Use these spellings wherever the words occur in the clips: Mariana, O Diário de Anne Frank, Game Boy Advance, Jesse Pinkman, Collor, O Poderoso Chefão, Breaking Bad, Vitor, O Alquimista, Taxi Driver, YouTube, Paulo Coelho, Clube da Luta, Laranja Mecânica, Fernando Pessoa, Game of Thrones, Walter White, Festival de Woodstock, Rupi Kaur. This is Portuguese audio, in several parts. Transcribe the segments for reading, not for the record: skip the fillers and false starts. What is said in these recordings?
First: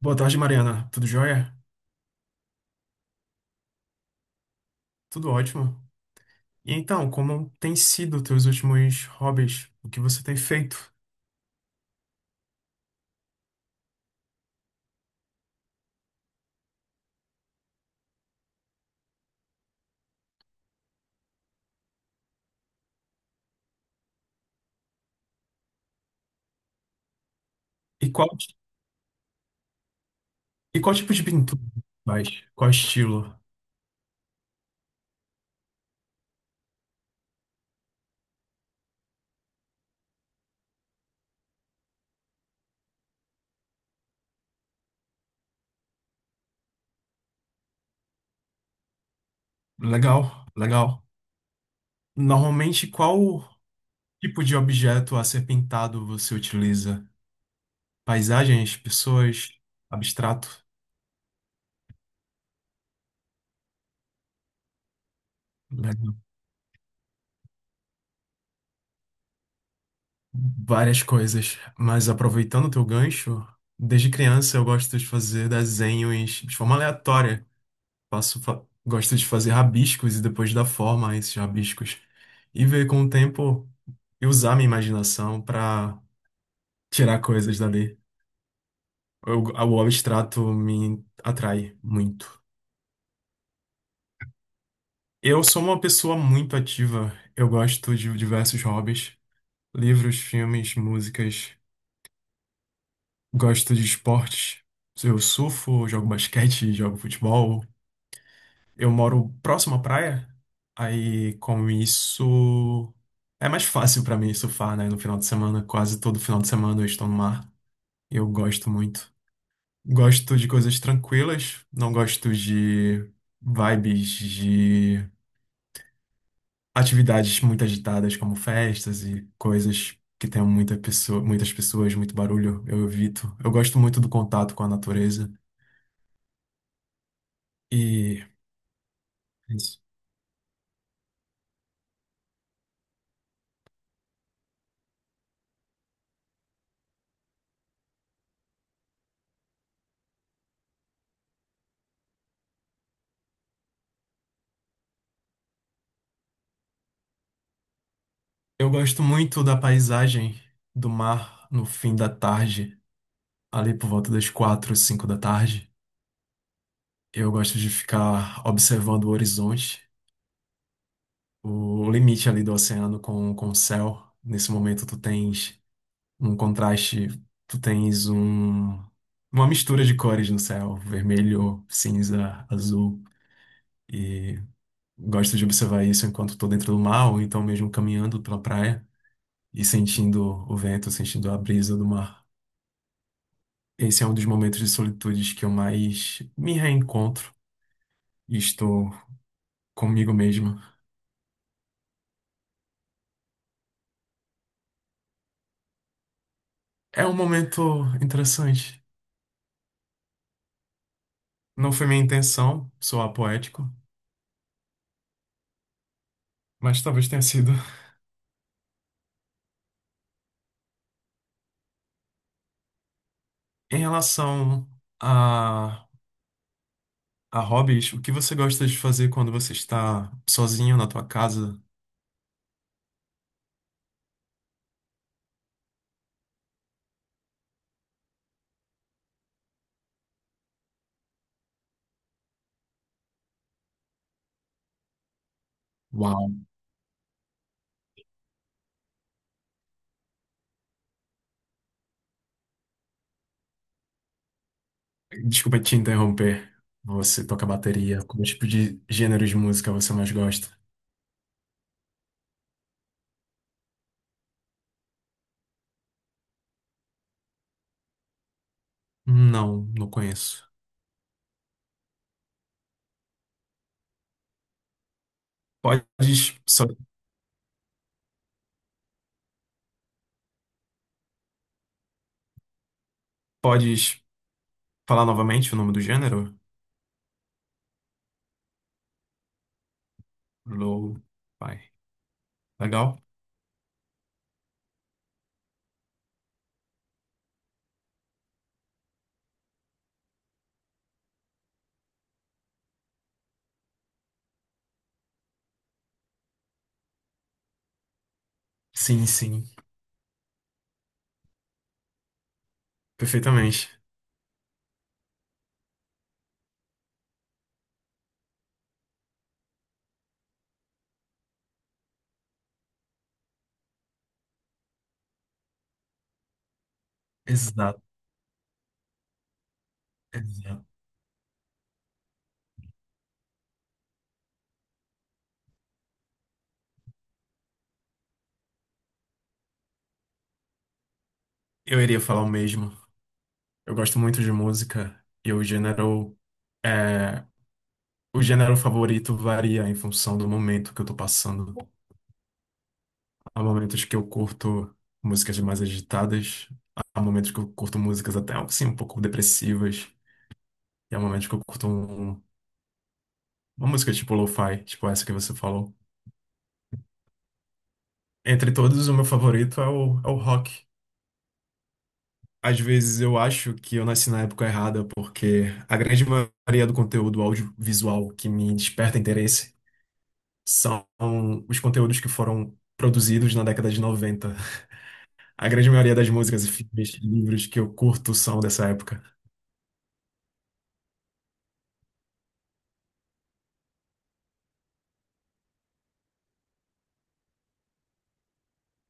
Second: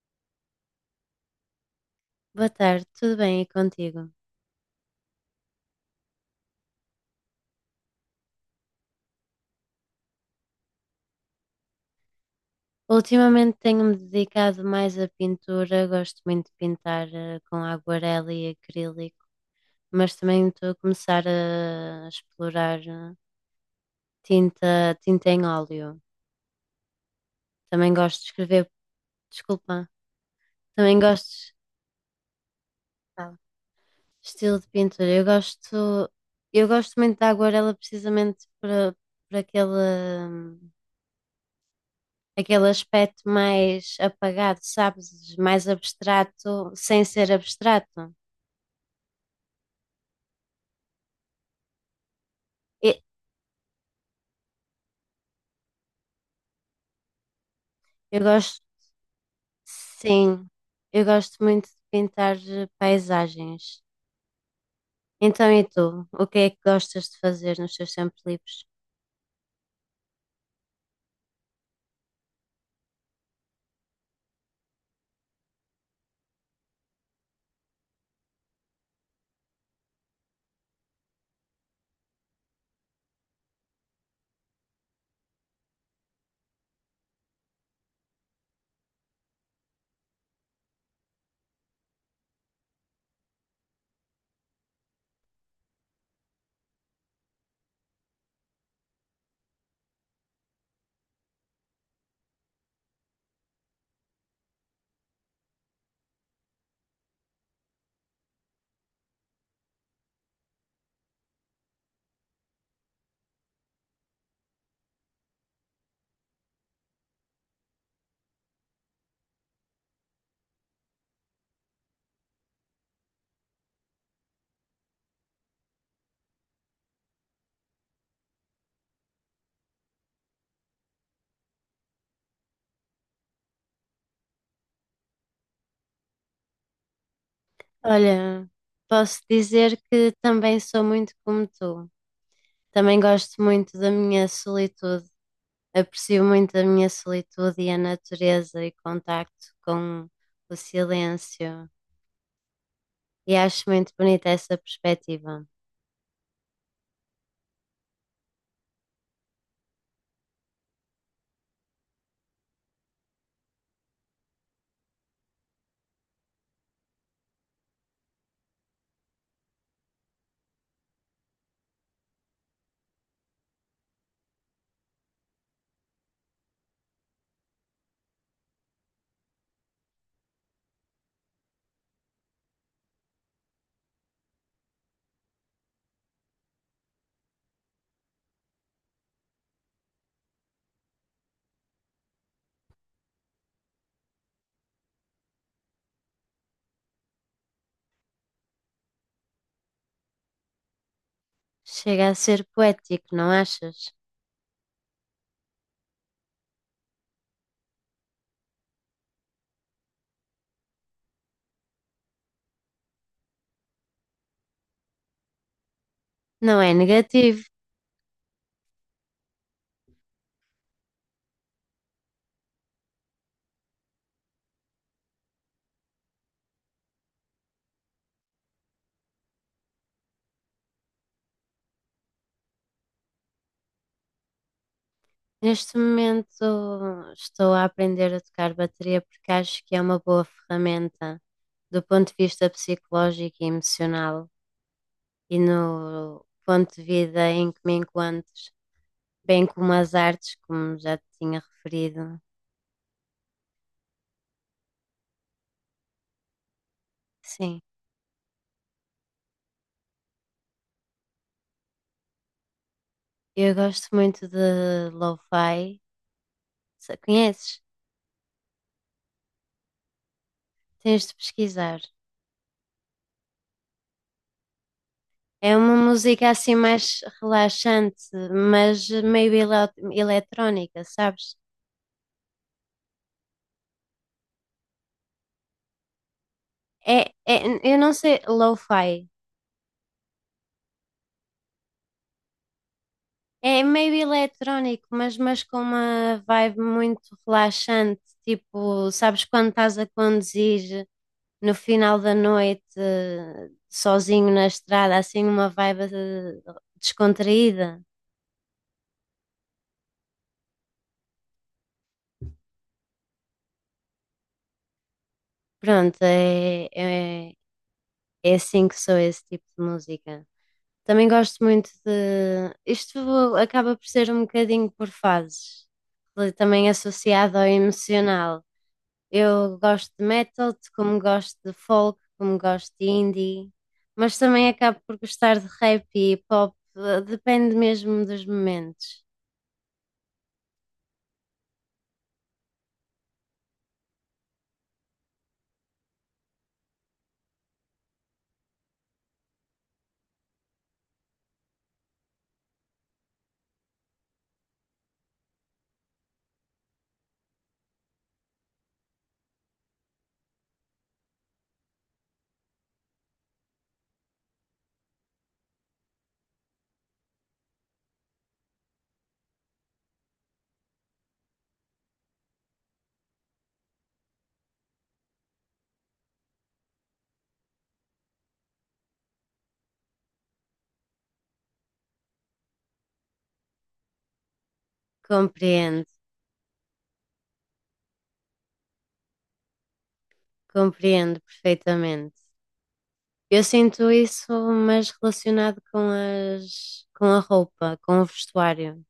Boa tarde, Mariana. Tudo jóia? Boa tarde, tudo bem e contigo? Tudo ótimo. E então, como tem sido teus últimos hobbies? O que você tem feito? Ultimamente tenho-me dedicado mais à pintura, gosto muito de pintar com aguarela e acrílico, mas também estou a começar a explorar tinta em óleo. Também E gosto de qual, escrever, desculpa, e qual também tipo de gosto de pintura você faz? Qual estilo? fala. Estilo de pintura. Eu gosto muito da aguarela precisamente para aquele, hum, aquele aspecto mais apagado, sabes? Mais abstrato, sem ser abstrato. Legal, legal. Normalmente, E- qual tipo de objeto a ser pintado você utiliza? Eu gosto, Paisagens, pessoas, sim, abstrato? eu gosto muito de pintar paisagens. Então, e tu? Legal. O que é que gostas de fazer nos teus tempos livres? Várias coisas. Mas aproveitando o teu gancho, desde criança eu gosto de fazer desenhos de forma aleatória. Gosto de fazer rabiscos e depois dar forma a esses rabiscos. E ver com o tempo e usar minha imaginação para tirar coisas dali. O abstrato me atrai muito. Eu sou uma pessoa muito ativa. Eu gosto de diversos hobbies, livros, filmes, músicas. Gosto de esportes. Eu surfo, jogo basquete, jogo futebol. Eu moro próximo à praia, aí com isso é mais fácil pra mim surfar, né? No final de semana, quase todo final de semana eu estou no mar. Eu gosto muito. Gosto de coisas tranquilas, não gosto de vibes de atividades muito agitadas como festas e coisas que tenham muita pessoa, muitas pessoas, muito barulho. Eu evito. Eu gosto muito do contato com a natureza e Olha, posso é dizer isso. que também sou muito como tu. Também gosto muito da minha solitude. Aprecio muito a minha solitude e a natureza e contacto com o silêncio. E acho muito bonita essa perspectiva. Eu gosto muito da paisagem do mar no fim da tarde, ali por volta das quatro, cinco da tarde. Eu gosto de ficar observando o horizonte, o limite ali do oceano com o céu. Nesse momento tu tens um contraste, tu tens uma mistura de cores no céu, vermelho, cinza, azul. E gosto de observar isso enquanto estou dentro do mar, ou então mesmo caminhando pela praia e sentindo o vento, sentindo a brisa do mar. Esse é um dos momentos de solitude que eu mais me reencontro e estou comigo mesmo. Chega a ser poético, não achas? É um momento interessante. Não foi minha intenção soar poético, Não é mas talvez tenha negativo. sido. Em relação a, a hobbies, o que você gosta de fazer quando você está sozinho na tua casa? Neste momento estou a aprender a tocar bateria porque acho que é uma boa ferramenta do ponto de vista psicológico e emocional e no Uau! ponto de vida em que me encontro, bem como as artes, como já te tinha referido. Desculpa te interromper. Você toca Sim, bateria? Qual tipo de gênero de música você mais gosta? eu gosto muito de lo-fi. Se- Conheces? Não, não conheço. Tens de pesquisar. É uma música Podes, assim só, mais relaxante, mas meio eletrónica, sabes? Podes falar novamente o nome do gênero? Eu não sei, lo-fi. Low, fi Legal? É meio eletrónico, mas com uma vibe muito relaxante. Tipo, sabes quando estás a conduzir no final da noite, sozinho na estrada, assim uma vibe descontraída. Sim, sim, perfeitamente. Pronto, é, é assim que sou esse tipo de música. Também gosto muito de. Isto acaba por ser um bocadinho por fases, também associado ao Exato, emocional. Eu gosto de metal, exato. como gosto de folk, como gosto de indie, mas também acabo por gostar de rap e pop, depende mesmo dos momentos. Eu iria falar o mesmo. Eu gosto muito de música e é, o gênero favorito varia em função do momento que eu tô passando. Há momentos que eu curto músicas mais agitadas, há momentos que eu curto músicas até assim um pouco depressivas, e há momentos que eu curto uma música tipo lo-fi, tipo essa que você falou. Entre todos, o meu favorito é o rock. Às vezes eu acho que eu nasci na época errada, porque a grande maioria do conteúdo audiovisual que me desperta interesse são os conteúdos que foram produzidos na década de 90. A grande Compreendo, maioria das músicas e filmes e livros que eu curto são dessa época. compreendo perfeitamente. Eu sinto isso, mas relacionado com com a roupa, com o vestuário.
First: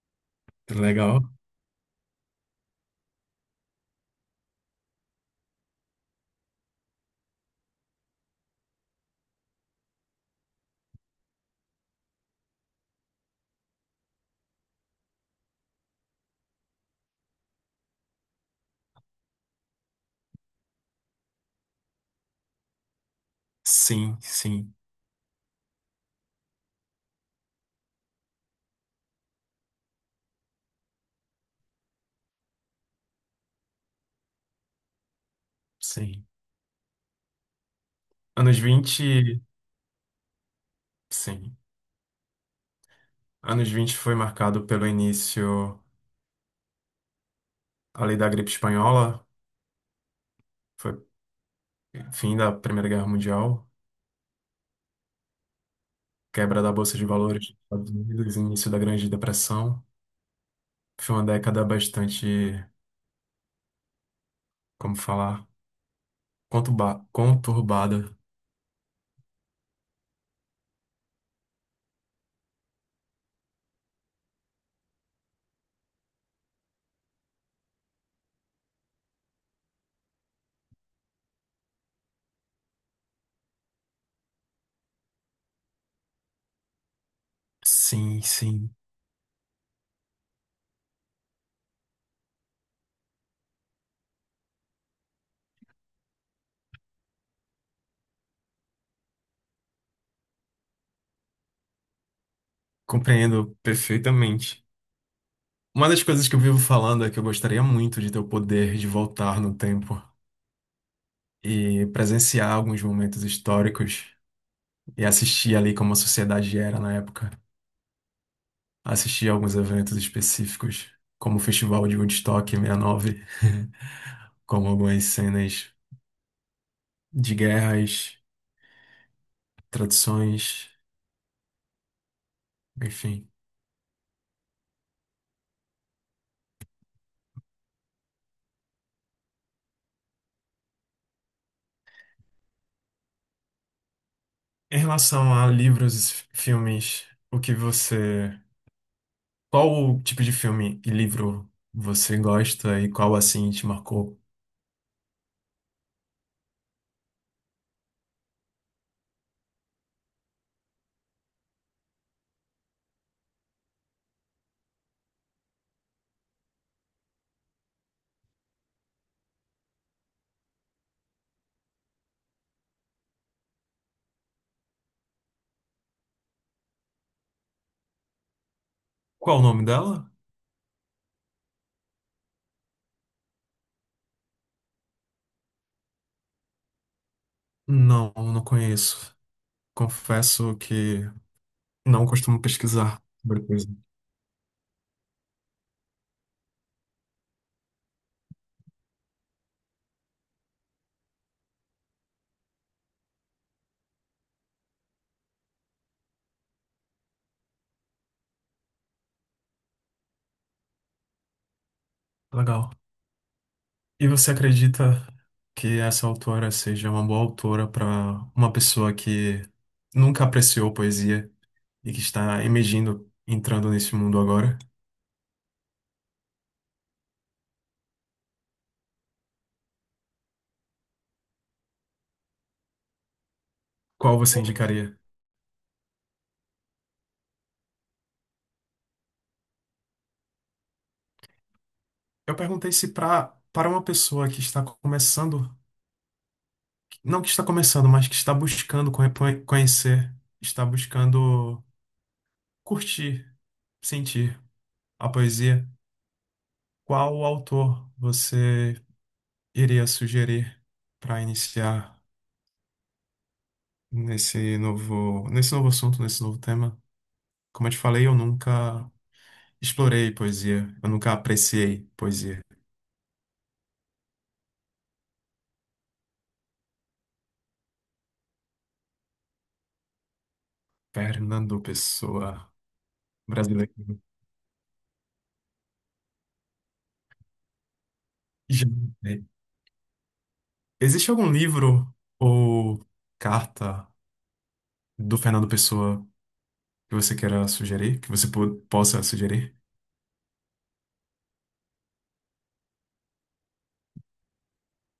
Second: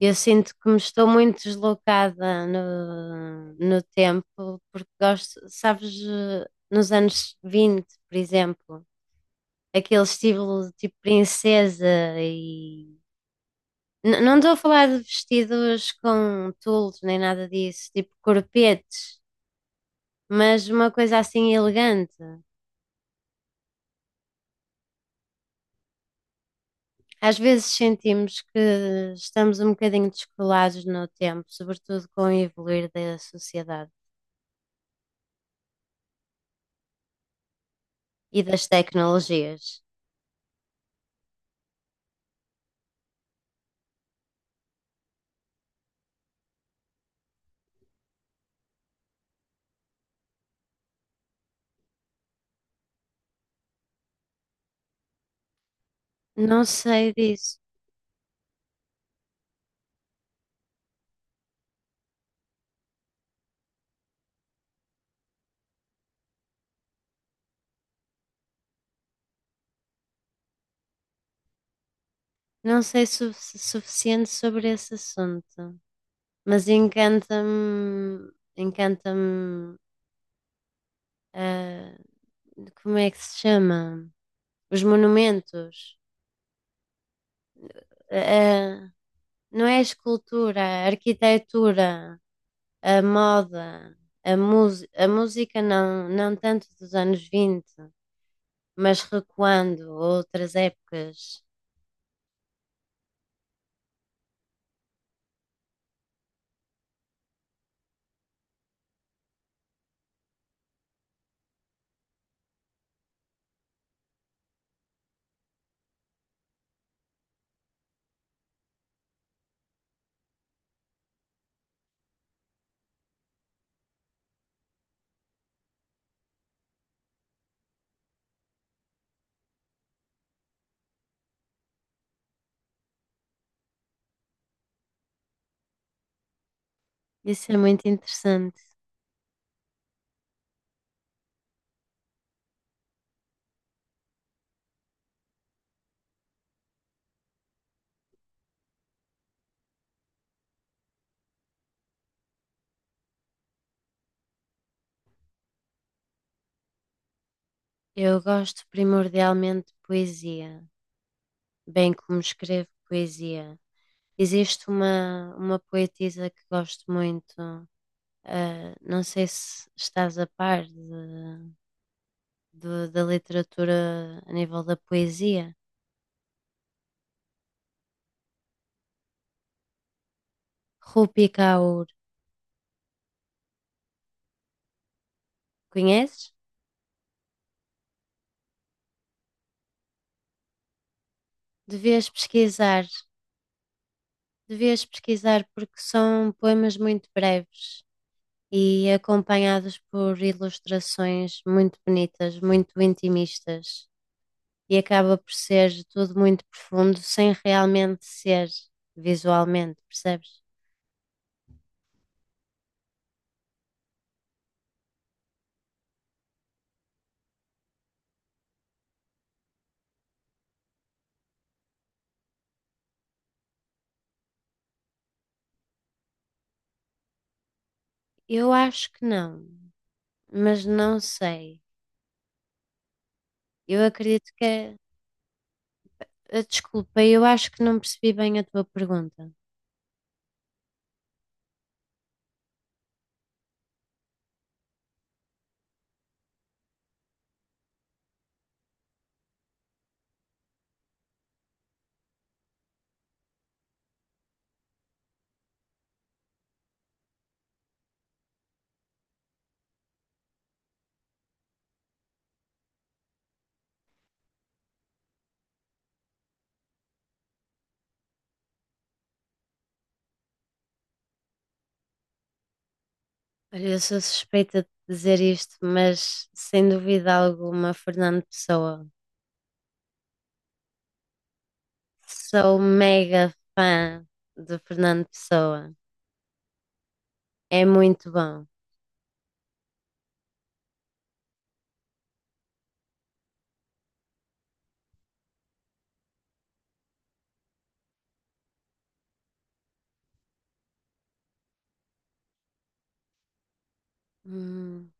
Eu sinto que me estou Legal? muito deslocada no tempo, porque gosto, sabes, nos anos 20 por exemplo, aquele estilo tipo princesa e. Não estou a falar de vestidos com tules nem nada disso, tipo corpetes, mas uma coisa assim elegante. Sim, sim, Às vezes sentimos que estamos um bocadinho descolados no tempo, sobretudo com o evoluir da sociedade sim. e Anos das 20, tecnologias. sim. Anos 20 foi marcado pelo início ali da gripe espanhola, foi fim da Primeira Guerra Mundial, quebra Não da Bolsa de sei Valores dos disso. Estados Unidos, início da Grande Depressão. Foi uma década bastante, como falar, conturbada. Não sei suficiente sobre esse assunto. Mas encanta-me, ah, como é que se chama? Os monumentos. Sim, sim, Ah, ah, não é a escultura, a arquitetura, a moda, a música não, não tanto dos anos 20, mas recuando a outras épocas. compreendo perfeitamente. Uma das coisas que eu vivo falando é que eu gostaria muito de ter o poder de voltar no tempo e presenciar alguns momentos históricos e assistir ali como a sociedade era na época. Assistir alguns eventos específicos, como o Festival de Woodstock 69, como algumas cenas de guerras traduções, enfim. Isso é muito interessante. Em relação a livros e filmes, o que você. Qual tipo de filme e livro você gosta e qual assim te marcou? Eu gosto primordialmente de poesia. Bem como escrevo poesia. Existe uma poetisa que gosto muito, ah, não sei se estás a par da literatura a nível da poesia. Qual o nome dela? Rupi Kaur, conheces? Não, não conheço. Confesso que não Devias costumo pesquisar, pesquisar sobre coisa. devias pesquisar porque são poemas muito breves e acompanhados por ilustrações muito bonitas, muito intimistas. E acaba por ser tudo muito profundo sem realmente ser visualmente, percebes? Legal. E você acredita que essa autora seja uma boa autora para uma pessoa que nunca apreciou poesia e que está emergindo, entrando nesse mundo agora? Eu acho que não, mas não sei. Eu Qual acredito você que. Indicaria? Desculpa, eu acho que não percebi bem a tua pergunta. Eu perguntei se para uma pessoa que está começando, não que está começando, mas que está buscando conhecer, está buscando curtir, sentir a poesia, qual autor você iria sugerir para iniciar nesse novo assunto, nesse novo tema? Como eu te falei, eu nunca explorei poesia, eu nunca apreciei poesia. Olha, eu sou suspeita de dizer isto, mas sem dúvida alguma, Fernando Pessoa. Fernando Pessoa, Sou mega brasileiro. fã de Fernando Pessoa. É muito bom. Já. Existe algum livro ou carta do Fernando Pessoa que você queira sugerir, que você possa sugerir? Hum,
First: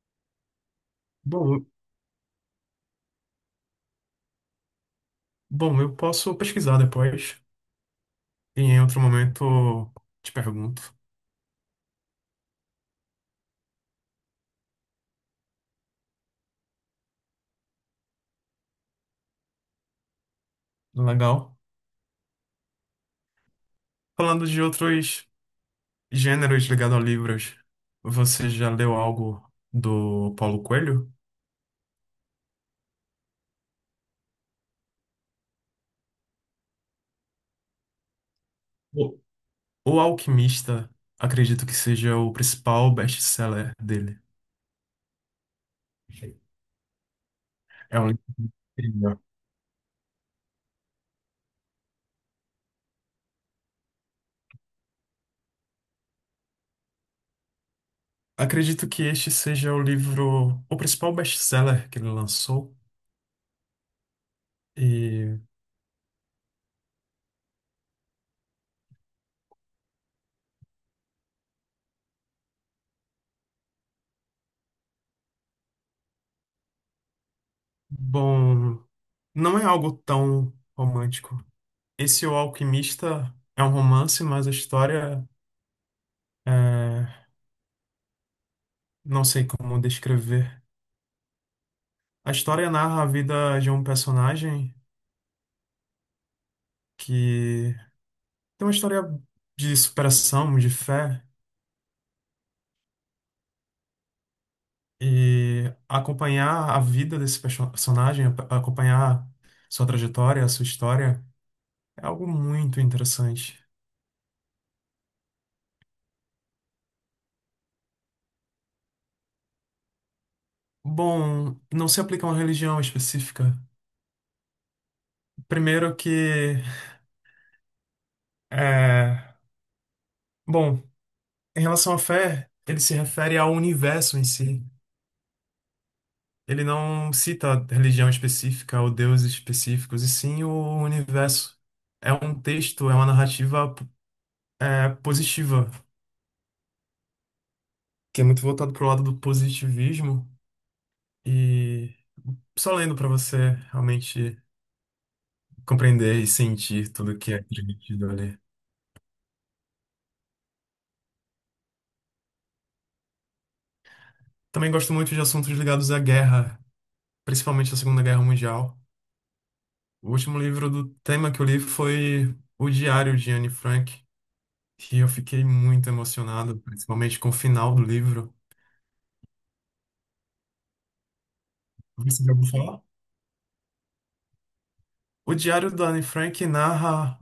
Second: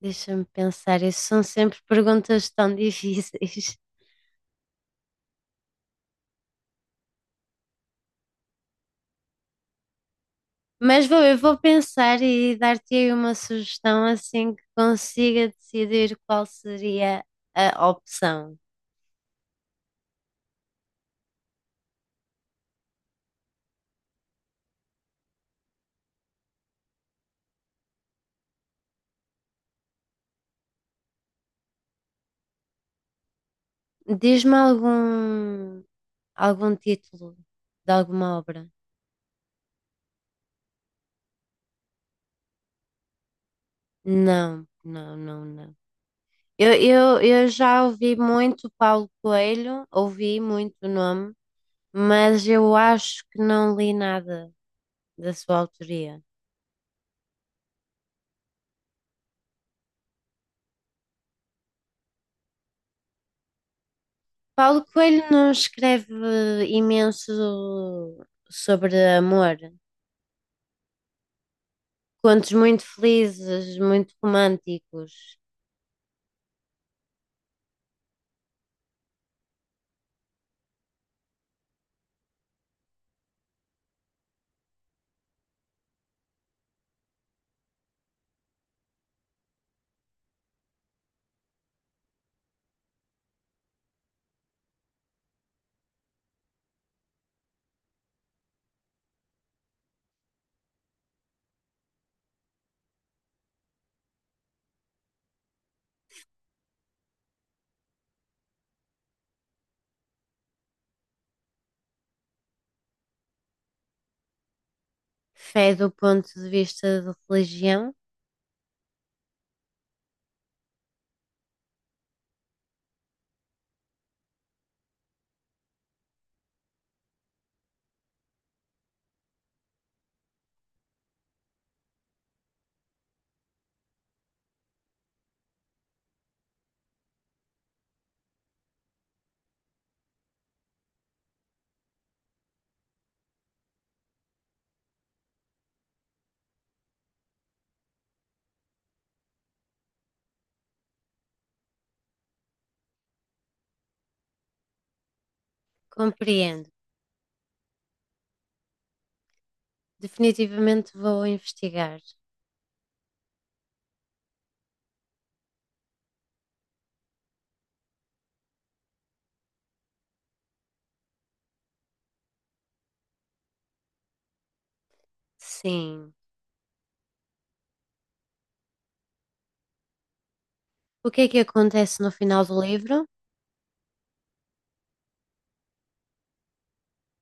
deixa-me pensar, isso são Bom, sempre perguntas tão difíceis. bom, eu posso pesquisar depois e em outro momento te pergunto. Mas eu vou pensar e dar-te aí uma sugestão assim que consiga decidir qual seria a opção. Legal. Falando de outros gêneros ligados a livros, você já leu algo do Paulo Coelho? Diz-me algum, algum título de alguma obra? O O Alquimista, acredito que seja o principal best-seller dele. Não, não, não, não. Eu já É um ouvi livro muito Paulo incrível. Coelho, ouvi muito o nome, mas eu acho que não li nada da sua autoria. Acredito que este seja o livro, o principal best-seller que ele lançou. Paulo Coelho E, não escreve imenso sobre amor. Contos muito felizes, muito românticos. bom, não é algo tão romântico. Esse O Alquimista é um romance, mas a história é, não sei como descrever. A história narra a vida de um personagem que tem uma história de superação, de fé, e acompanhar a vida desse personagem, acompanhar sua trajetória, sua história. É algo muito interessante. Fé do ponto de vista de religião? Bom, não se aplica a uma religião específica. Primeiro que, é, bom, em relação à fé, ele se refere ao universo em si. Ele não cita religião específica ou deuses específicos, e sim o universo. É um texto, é uma narrativa, positiva, que é muito voltado para o lado do positivismo. E só lendo para você realmente compreender e Compreendo. sentir tudo que é transmitido ali. Definitivamente vou investigar. Também gosto muito de assuntos ligados à guerra, principalmente à Segunda Guerra Mundial. O último livro do tema que eu li foi O Diário de Anne Frank, e eu fiquei muito Sim. emocionado, principalmente com o final do livro. O que é que acontece no Você já final ouviu do falar? livro? O Diário da Anne Frank narra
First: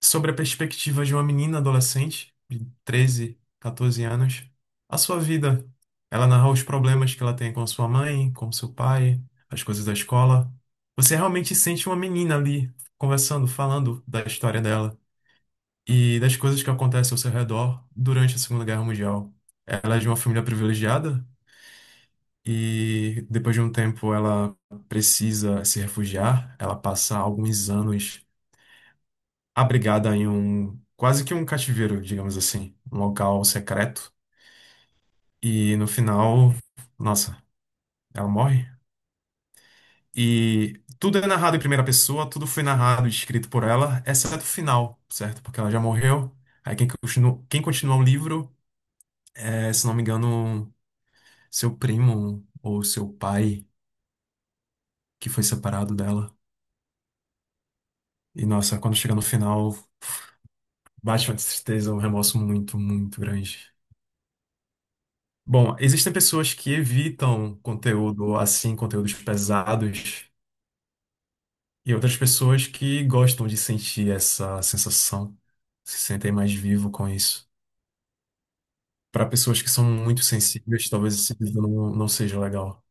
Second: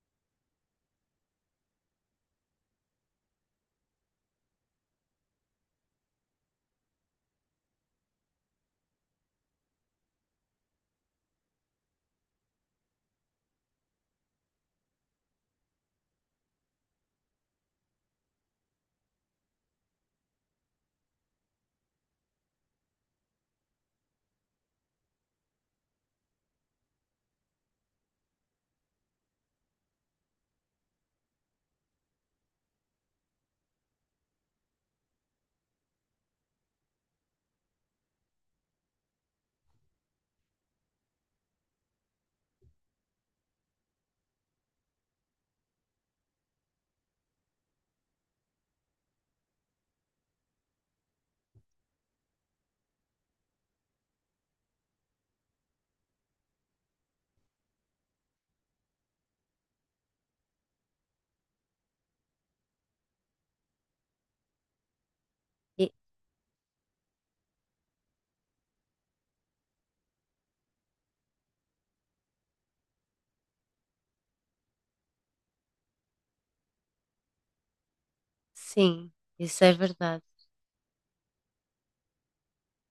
sobre a perspectiva de uma menina adolescente de 13, 14 anos, a sua vida. Ela narra os problemas que ela tem com sua mãe, com seu pai, as coisas da escola. Você realmente sente uma menina ali conversando, falando da história dela e das coisas que acontecem ao seu redor durante a Segunda Guerra Mundial. Ela é de uma família privilegiada e depois de um tempo ela precisa se refugiar. Ela passa alguns anos abrigada em um quase que um cativeiro, digamos assim, um local secreto. E no final, nossa, ela morre. E tudo é narrado em primeira pessoa, tudo foi narrado e escrito por ela, exceto o final, certo? Porque ela já morreu. Aí quem continua o livro é, se não me engano, seu primo ou seu pai que foi separado dela. E nossa, quando chega no final, bate uma tristeza, um remorso muito, muito grande. Bom, E- existem pessoas que evitam conteúdo assim, conteúdos pesados, e outras pessoas que gostam de sentir essa sensação, se sentem mais vivo com isso. Sim, Para pessoas isso que é são verdade. muito sensíveis, talvez esse vídeo não, não seja legal.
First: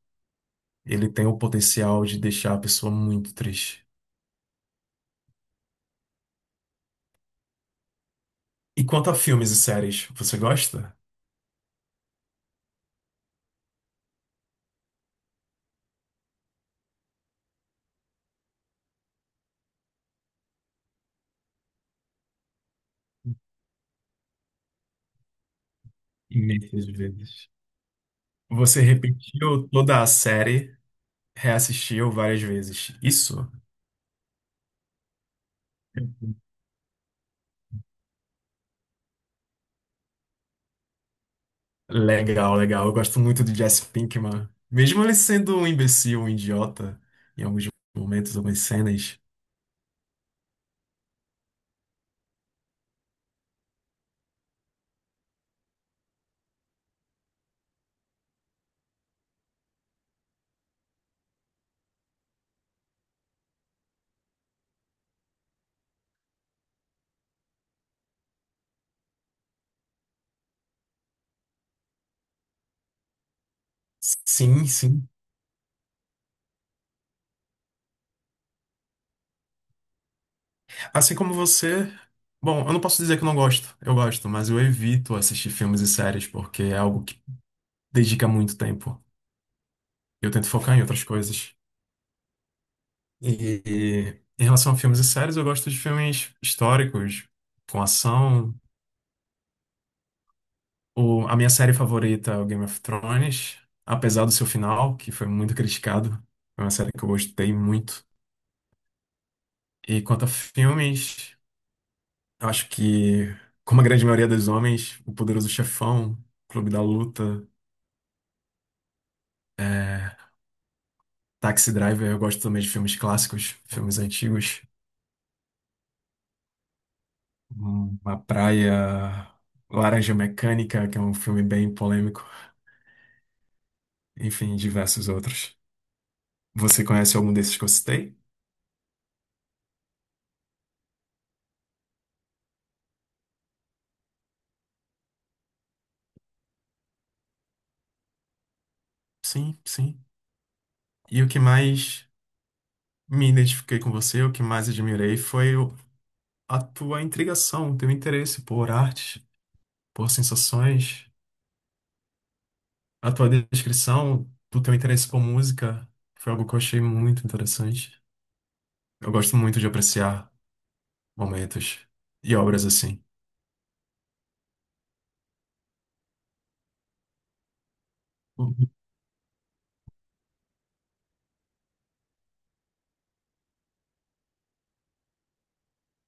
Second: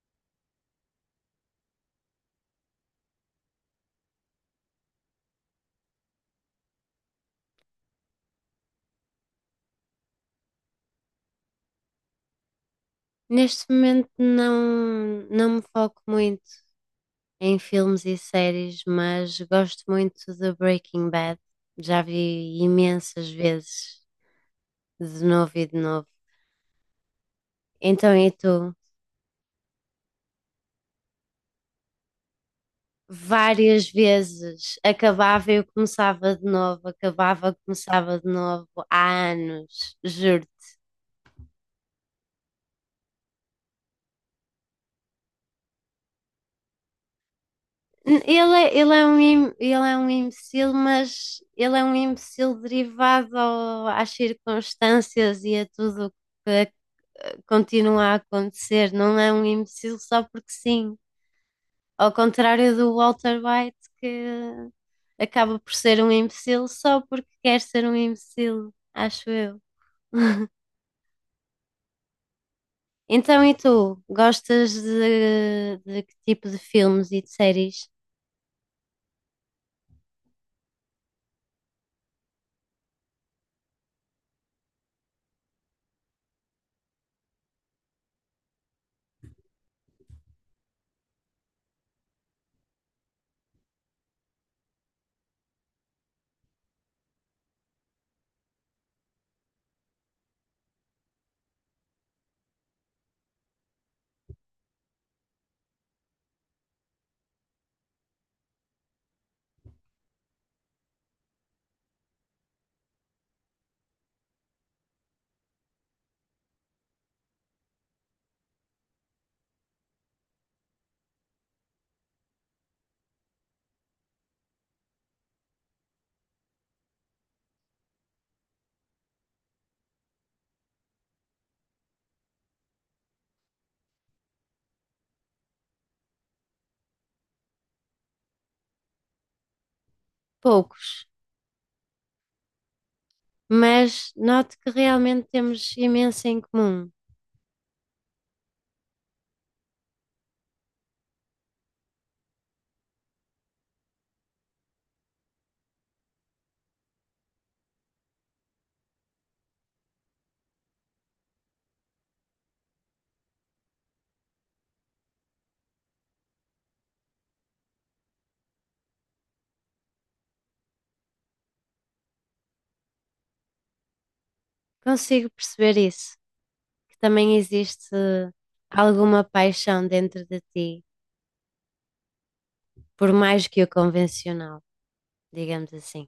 Ele tem o potencial de deixar a pessoa muito triste. E quanto a filmes e séries, você gosta? Neste momento não, não me foco muito em filmes e séries, mas gosto muito de Breaking Bad. Já vi imensas vezes, de novo e de novo. Imensas vezes. Então, e tu? Você repetiu toda a série, reassistiu várias vezes. Isso? Várias vezes. Acabava e eu começava de novo, acabava, começava de novo, há anos, juro. Legal, legal. Eu gosto muito de Jesse Pinkman. Mesmo ele sendo um imbecil, um idiota, em alguns momentos, algumas cenas. Ele é um imbecil, mas ele é um imbecil derivado às circunstâncias e a tudo que ac- continua a acontecer. Não é um imbecil só porque sim. Ao contrário do Walter White, que acaba por ser um imbecil só porque quer ser um imbecil, acho eu. Então, e tu? Sim, Gostas sim. De que tipo de filmes e de séries? Assim como você. Bom, eu não posso dizer que eu não gosto. Eu gosto, mas eu evito assistir filmes e séries porque é algo que dedica muito tempo. Eu tento focar em outras coisas. E em relação a filmes e séries, eu gosto de filmes históricos, com ação. A minha série favorita é o Game of Thrones, apesar do seu final, que foi muito criticado. É uma série que eu gostei muito. E quanto a filmes, eu acho que, como a grande maioria dos homens, O Poderoso Chefão, Clube da Luta, é, Taxi Driver, eu gosto também de filmes clássicos, filmes antigos. Uma Praia, Laranja Mecânica, que é um filme bem polêmico, enfim, diversos outros. Você conhece algum desses que eu citei? Poucos, mas noto que realmente temos imenso em comum. Sim, sim. E o que mais me identifiquei com você, o que mais admirei foi a tua intrigação, o teu interesse por arte, por sensações, a tua descrição do teu interesse por música, foi algo que eu achei muito interessante. Eu gosto muito de apreciar momentos e obras assim. Consigo perceber isso, que também existe alguma paixão dentro de ti, por mais que o convencional, digamos assim.